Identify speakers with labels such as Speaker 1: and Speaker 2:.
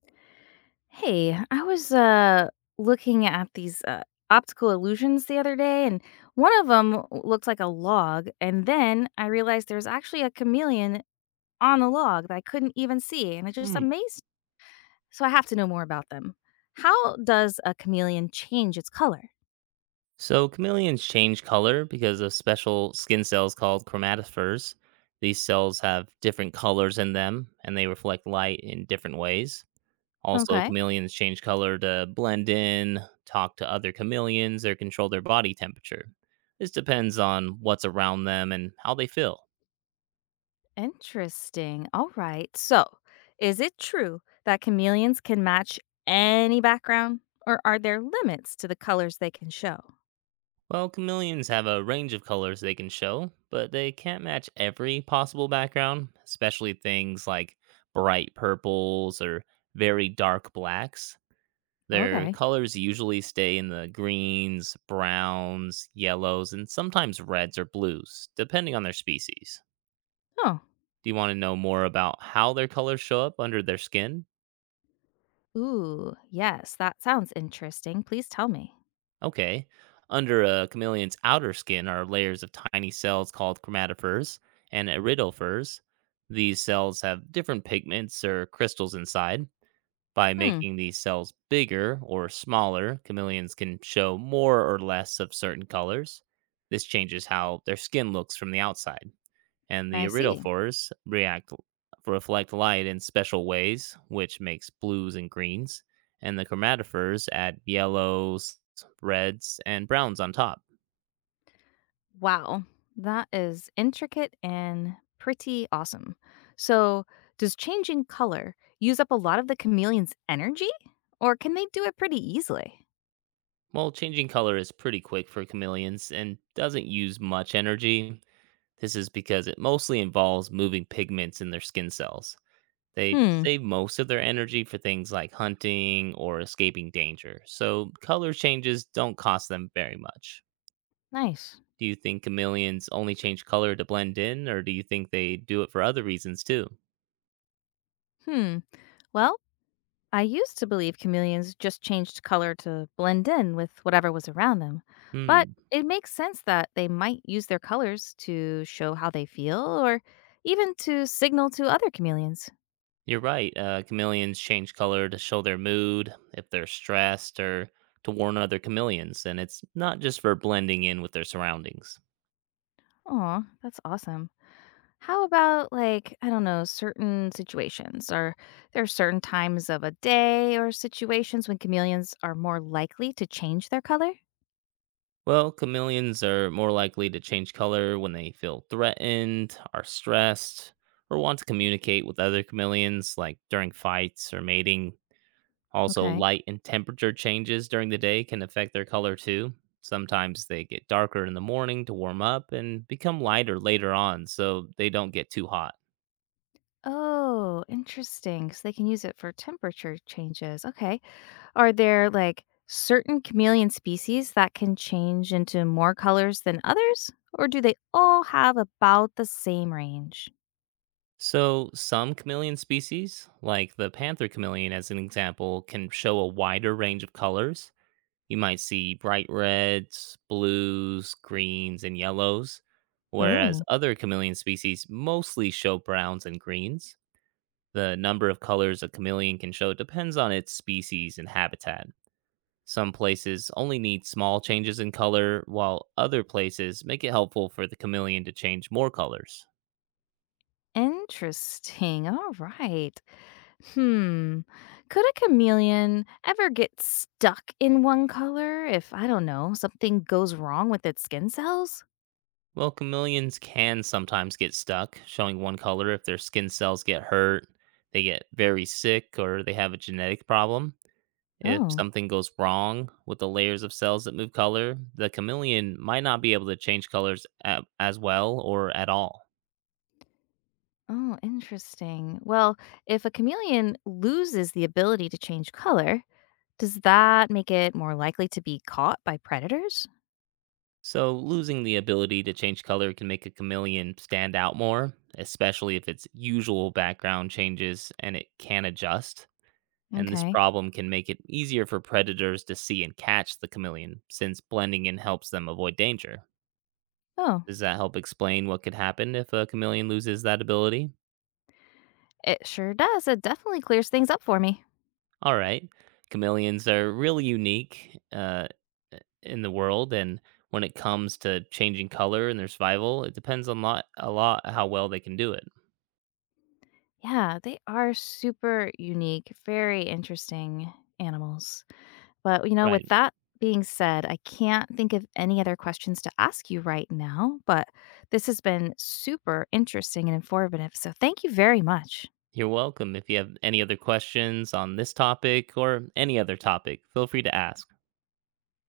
Speaker 1: Hey, I was looking at these optical illusions the other day, and one of them looked like a log. And then I realized there's actually a chameleon on the log that I couldn't even see, and it just
Speaker 2: Hmm.
Speaker 1: amazed. So I have to know more about them. How does a chameleon change its color?
Speaker 2: So chameleons change color because of special skin cells called chromatophores. These cells have different colors in them and they reflect light in different ways. Also,
Speaker 1: Okay,
Speaker 2: chameleons change color to blend in, talk to other chameleons, or control their body temperature. This depends on what's around them and how they feel.
Speaker 1: interesting. All right. So, is it true that chameleons can match any background, or are there limits to the colors they can show?
Speaker 2: Well, chameleons have a range of colors they can show, but they can't match every possible background, especially things like bright purples or very dark blacks. Their
Speaker 1: Okay.
Speaker 2: colors usually stay in the greens, browns, yellows, and sometimes reds or blues, depending on their species.
Speaker 1: Oh.
Speaker 2: Do you want to know more about how their colors show up under their skin?
Speaker 1: Ooh, yes, that sounds interesting. Please tell me.
Speaker 2: Okay. Under a chameleon's outer skin are layers of tiny cells called chromatophores and iridophores. These cells have different pigments or crystals inside. By
Speaker 1: Hmm,
Speaker 2: making these cells bigger or smaller, chameleons can show more or less of certain colors. This changes how their skin looks from the outside and the
Speaker 1: I see.
Speaker 2: iridophores react reflect light in special ways, which makes blues and greens, and the chromatophores add yellows, reds, and browns on top.
Speaker 1: Wow, that is intricate and pretty awesome. So, does changing color use up a lot of the chameleon's energy, or can they do it pretty easily?
Speaker 2: While changing color is pretty quick for chameleons and doesn't use much energy, this is because it mostly involves moving pigments in their skin cells. They
Speaker 1: Hmm,
Speaker 2: save most of their energy for things like hunting or escaping danger, so color changes don't cost them very much.
Speaker 1: nice.
Speaker 2: Do you think chameleons only change color to blend in, or do you think they do it for other reasons too?
Speaker 1: Hmm, well, I used to believe chameleons just changed color to blend in with whatever was around them, but
Speaker 2: Hmm,
Speaker 1: it makes sense that they might use their colors to show how they feel or even to signal to other chameleons.
Speaker 2: you're right. Chameleons change color to show their mood, if they're stressed, or to warn other chameleons, and it's not just for blending in with their surroundings.
Speaker 1: Aw, that's awesome. How about, like, I don't know, certain situations? Or there are certain times of a day or situations when chameleons are more likely to change their color?
Speaker 2: Well, chameleons are more likely to change color when they feel threatened, are stressed, or want to communicate with other chameleons, like during fights or mating. Also,
Speaker 1: Okay.
Speaker 2: light and temperature changes during the day can affect their color too. Sometimes they get darker in the morning to warm up and become lighter later on so they don't get too hot.
Speaker 1: Oh, interesting. So they can use it for temperature changes. Okay. Are there, like, certain chameleon species that can change into more colors than others, or do they all have about the same range?
Speaker 2: So, some chameleon species, like the panther chameleon as an example, can show a wider range of colors. You might see bright reds, blues, greens, and yellows, whereas
Speaker 1: Oh,
Speaker 2: other chameleon species mostly show browns and greens. The number of colors a chameleon can show depends on its species and habitat. Some places only need small changes in color, while other places make it helpful for the chameleon to change more colors.
Speaker 1: interesting. All right. Hmm. Could a chameleon ever get stuck in one color if, I don't know, something goes wrong with its skin cells?
Speaker 2: Well, chameleons can sometimes get stuck showing one color if their skin cells get hurt, they get very sick, or they have a genetic problem. If
Speaker 1: Oh.
Speaker 2: something goes wrong with the layers of cells that move color, the chameleon might not be able to change colors as well or at all.
Speaker 1: Oh, interesting. Well, if a chameleon loses the ability to change color, does that make it more likely to be caught by predators?
Speaker 2: So, losing the ability to change color can make a chameleon stand out more, especially if its usual background changes and it can adjust. And this
Speaker 1: Okay.
Speaker 2: problem can make it easier for predators to see and catch the chameleon, since blending in helps them avoid danger.
Speaker 1: Oh,
Speaker 2: Does that help explain what could happen if a chameleon loses that ability?
Speaker 1: it sure does. It definitely clears things up for me.
Speaker 2: All right. Chameleons are really unique in the world, and when it comes to changing color and their survival, it depends on a lot how well they can do it.
Speaker 1: Yeah, they are super unique, very interesting animals. But, you know, with
Speaker 2: Right.
Speaker 1: that being said, I can't think of any other questions to ask you right now, but this has been super interesting and informative. So thank you very much.
Speaker 2: You're welcome. If you have any other questions on this topic or any other topic, feel free to ask.